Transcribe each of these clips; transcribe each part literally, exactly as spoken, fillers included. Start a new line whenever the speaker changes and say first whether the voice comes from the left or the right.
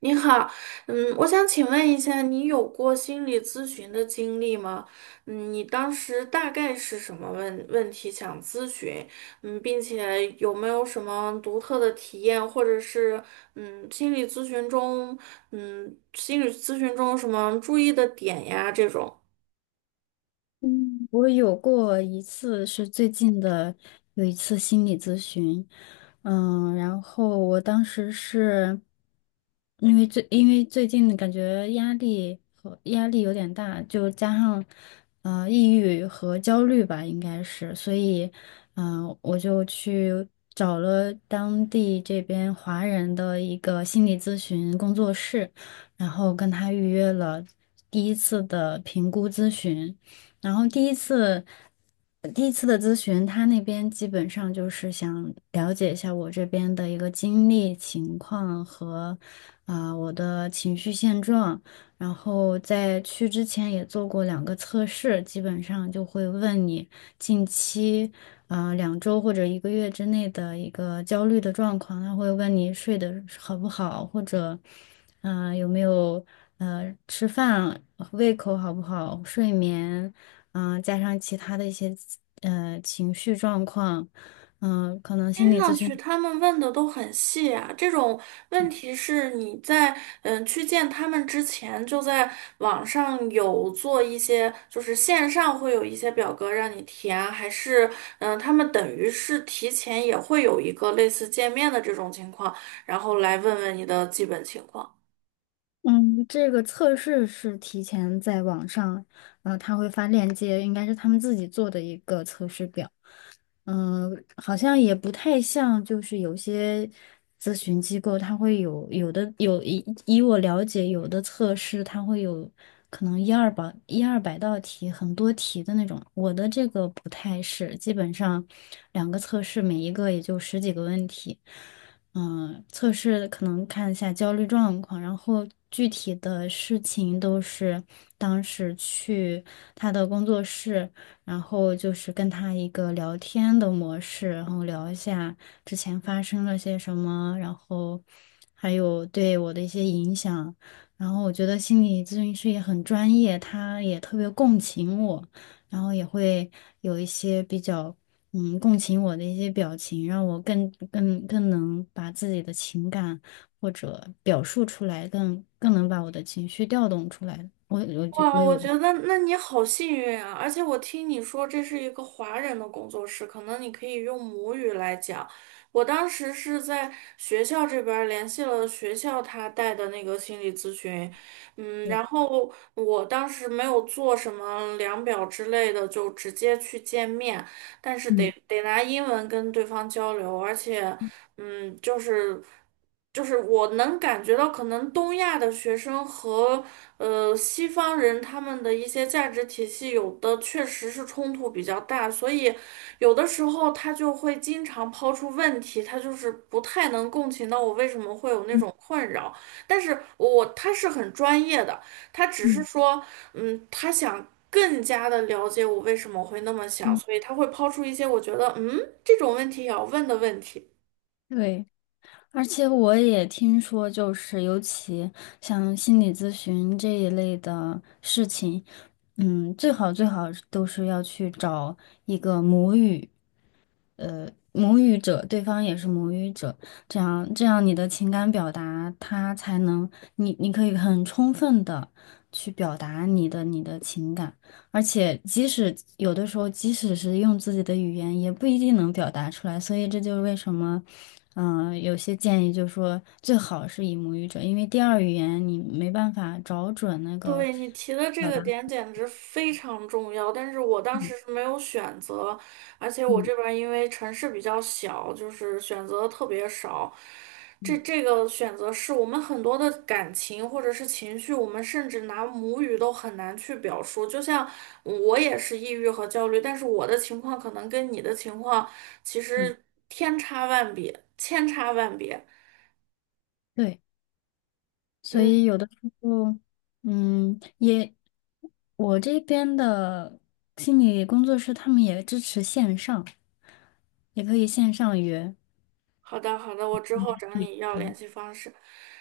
right: 你好，嗯，我想请问一下，你有过心理咨询的经历吗？嗯，你当时大概是什么问问题想咨询？嗯，并且有没有什么独特的体验，或者是嗯，心理咨询中，嗯，心理咨询中有什么注意的点呀？这种。
left: 嗯，我有过一次是最近的，有一次心理咨询。嗯，然后我当时是因为最因为最近感觉压力和压力有点大，就加上呃抑郁和焦虑吧，应该是，所以嗯、呃我就去找了当地这边华人的一个心理咨询工作室，然后跟他预约了第一次的评估咨询。然后第一次，呃第一次的咨询，他那边基本上就是想了解一下我这边的一个经历情况和啊、我的情绪现状。然后在去之前也做过两个测试，基本上就会问你近期啊、两周或者一个月之内的一个焦虑的状况，他会问你睡得好不好，或者嗯、呃有没有呃吃饭胃口好不好，睡眠。嗯，加上其他的一些呃情绪状况，嗯，可能心
right: 听
left: 理
right: 上
left: 咨询，
right: 去他们问的都很细啊，这种问题是你在嗯去见他们之前就在网上有做一些，就是线上会有一些表格让你填啊，还是嗯他们等于是提前也会有一个类似见面的这种情况，然后来问问你的基本情况。
left: 嗯，这个测试是提前在网上，呃，他会发链接，应该是他们自己做的一个测试表。嗯，好像也不太像，就是有些咨询机构它会有有的有以以我了解，有的测试它会有可能一二百一二百道题，很多题的那种。我的这个不太是，基本上两个测试，每一个也就十几个问题。嗯，测试可能看一下焦虑状况，然后具体的事情都是当时去他的工作室。然后就是跟他一个聊天的模式，然后聊一下之前发生了些什么，然后还有对我的一些影响。然后我觉得心理咨询师也很专业，他也特别共情我，然后也会有一些比较嗯共情我的一些表情，让我更更更能把自己的情感或者表述出来，更更能把我的情绪调动出来。我我觉
right: 哇，
left: 我
right: 我
left: 有
right: 觉得那你好幸运啊！而且我听你说这是一个华人的工作室，可能你可以用母语来讲。我当时是在学校这边儿联系了学校他带的那个心理咨询，嗯，然
left: 嗯
right: 后我当时没有做什么量表之类的，就直接去见面，但是得
left: 嗯
right: 得拿英文跟对方交流，而且，嗯，就是。就是我能感觉到，可能东亚的学生和呃西方人他们的一些价值体系，有的确实是冲突比较大，所以有的时候他就会经常抛出问题，他就是不太能共情到我为什么会有那
left: 嗯
right: 种困扰。但是我他是很专业的，他只是
left: 嗯。
right: 说，嗯，他想更加的了解我为什么会那么想，
left: 嗯，
right: 所以他会抛出一些我觉得，嗯，这种问题也要问的问题。
left: 对，而且我也听说，就是尤其像心理咨询这一类的事情，嗯，最好最好都是要去找一个母语。呃母语者，对方也是母语者，这样这样你的情感表达，他才能你你可以很充分的去表达你的你的情感，而且即使有的时候，即使是用自己的语言，也不一定能表达出来，所以这就是为什么。嗯，呃有些建议就是说最好是以母语者，因为第二语言你没办法找准那个
right: 对，你提的这
left: 表
right: 个
left: 达。
right: 点简直非常重要，但是我当时
left: 嗯，
right: 是没有选择，而且我
left: 嗯，
right: 这边儿因为城市比较小，就是选择特别少。这这个选择是我们很多的感情或者是情绪，我们甚至拿母语都很难去表述。就像我也是抑郁和焦虑，但是我的情况可能跟你的情况其
left: 嗯，
right: 实天差万别，千差万别。
left: 对。所
right: 嗯，
left: 以有的时候，嗯，也，我这边的心理工作室他们也支持线上，也可以线上约。
right: 好的好的，我之后找
left: 对，
right: 你要联系方式。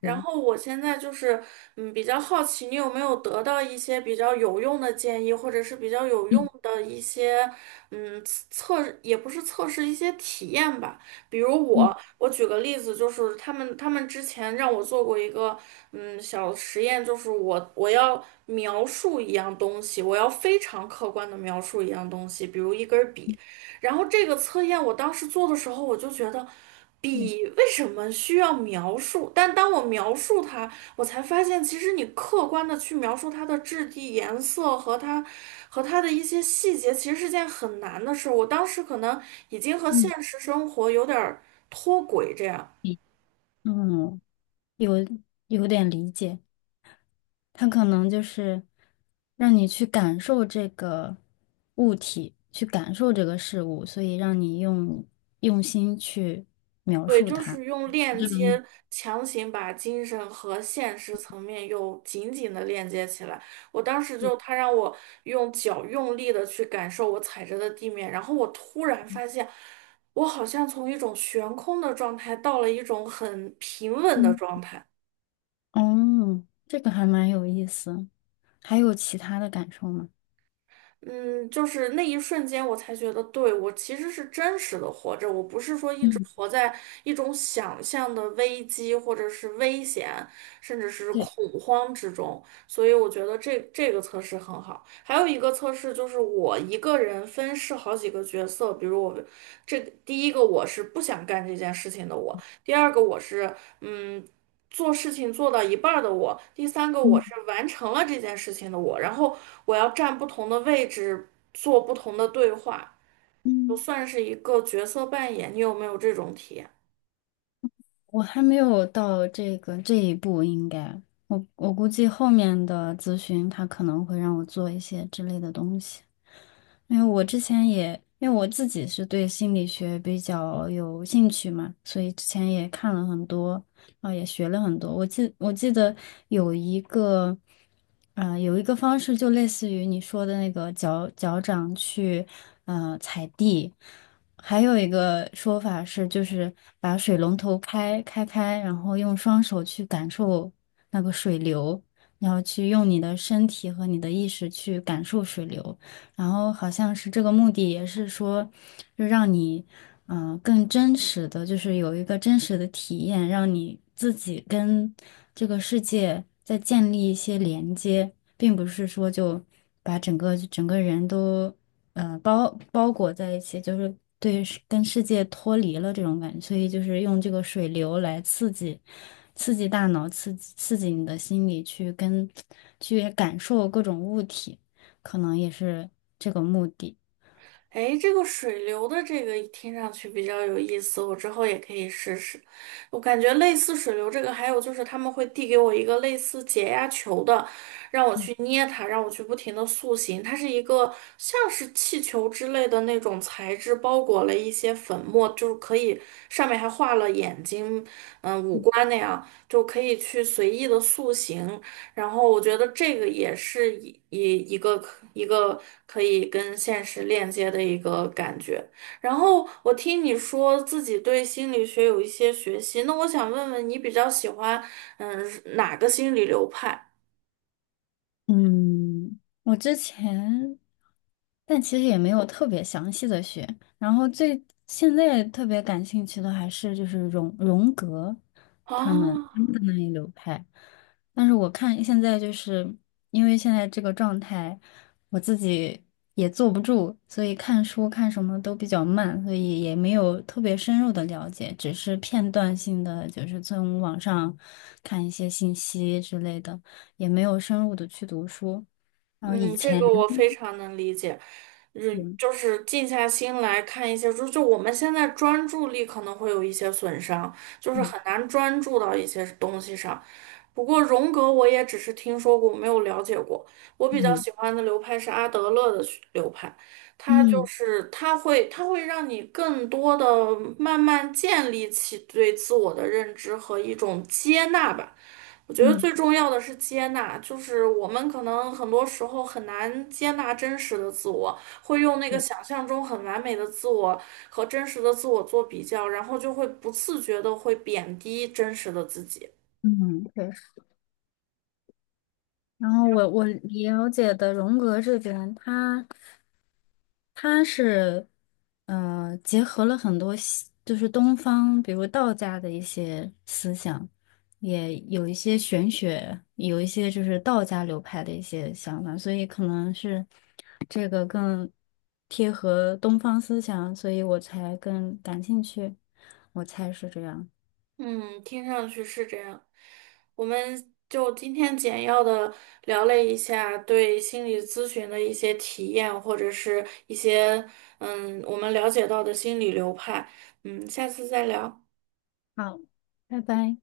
right: 然
left: 对，
right: 后我现在就是，嗯，比较好奇你有没有得到一些比较有用的建议，或者是比较有用
left: 嗯，
right: 的一些，嗯，测，也不是测试，一些体验吧。比如我，
left: 嗯，
right: 我举个例子，就是他们他们之前让我做过一个，嗯，小实验，就是我我要描述一样东西，我要非常客观的描述一样东西，比如一根笔。然后这个测验我当时做的时候，我就觉得笔
left: 对，
right: 为什么需要描述？但当我描述它，我才发现其实你客观的去描述它的质地、颜色和它和它的一些细节，其实是件很难的事儿。我当时可能已经和
left: 嗯，
right: 现实生活有点儿脱轨。这样。
left: 嗯，嗯，有有点理解，他可能就是让你去感受这个物体，去感受这个事物，所以让你用用心去描
right: 对，
left: 述
right: 就
left: 它。
right: 是用链接强行把精神和现实层面又紧紧的链接起来。我当时就，他让我用脚用力的去感受我踩着的地面，然后我突然发现，我好像从一种悬空的状态到了一种很平稳的
left: 嗯，
right: 状态。
left: 哦，这个还蛮有意思。还有其他的感受吗？
right: 嗯，就是那一瞬间，我才觉得，对，我其实是真实的活着，我不是说一直
left: 嗯，
right: 活在一种想象的危机或者是危险，甚至是恐
left: 对，
right: 慌之中。所以我觉得这这个测试很好。还有一个测试就是我一个人分饰好几个角色，比如我这第一个我是不想干这件事情的我，第二个我是嗯做事情做到一半儿的我，第三个我
left: 嗯，
right: 是完成了这件事情的我，然后我要站不同的位置，做不同的对话，就
left: 嗯，
right: 算是一个角色扮演。你有没有这种体验？
left: 我还没有到这个这一步，应该我我估计后面的咨询他可能会让我做一些之类的东西，因为我之前也因为我自己是对心理学比较有兴趣嘛，所以之前也看了很多，啊、也学了很多。我记我记得有一个，啊、有一个方式就类似于你说的那个脚脚掌去呃踩地。还有一个说法是，就是把水龙头开开开，然后用双手去感受那个水流，然后去用你的身体和你的意识去感受水流，然后好像是这个目的也是说，就让你，嗯、更真实的，就是有一个真实的体验，让你自己跟这个世界再建立一些连接，并不是说就把整个整个人都。呃包包裹在一起，就是对世跟世界脱离了这种感觉，所以就是用这个水流来刺激刺激大脑，刺激刺激你的心理去跟去感受各种物体，可能也是这个目的。
right: 哎，这个水流的这个听上去比较有意思，我之后也可以试试。我感觉类似水流这个，还有就是他们会递给我一个类似解压球的，让我去捏它，让我去不停的塑形。它是一个像是气球之类的那种材质，包裹了一些粉末，就是可以上面还画了眼睛，观那样，就可以去随意的塑形。然后我觉得这个也是一一一个可一个可以跟现实链接的一个感觉。然后我听你说自己对心理学有一些学习，那我想问问你比较喜欢嗯哪个心理流派
left: 嗯，我之前，但其实也没有特别详细的学。然后最现在特别感兴趣的还是就是荣荣格他们
right: 啊？
left: 他们的那一流派。但是我看现在就是因为现在这个状态，我自己也坐不住，所以看书看什么都比较慢，所以也没有特别深入的了解，只是片段性的，就是从网上看一些信息之类的。也没有深入的去读书。然后以
right: 嗯，这
left: 前
right: 个我非常能理解，嗯，
left: 嗯，
right: 就是静下心来看一些书，就我们现在专注力可能会有一些损伤，就是
left: 对，
right: 很难专注到一些东西上。不过荣格我也只是听说过，没有了解过。我比较
left: 嗯，
right: 喜欢的流派是阿德勒的学流派，他就
left: 嗯，
right: 是他会他会让你更多的慢慢建立起对自我的认知和一种接纳吧。我觉得
left: 嗯，
right: 最重要的是接纳，就是我们可能很多时候很难接纳真实的自我，会用那个
left: 对，
right: 想象中很完美的自我和真实的自我做比较，然后就会不自觉的会贬低真实的自己。
left: 嗯，确实。然后我我了解的荣格这边，他他是呃结合了很多西就是东方，比如道家的一些思想，也有一些玄学，有一些就是道家流派的一些想法，所以可能是。贴合东方思想，所以我才更感兴趣，我猜是这样。
right: 嗯，听上去是这样。我们就今天简要的聊了一下对心理咨询的一些体验，或者是一些嗯我们了解到的心理流派。嗯，下次再聊。
left: 好，拜拜。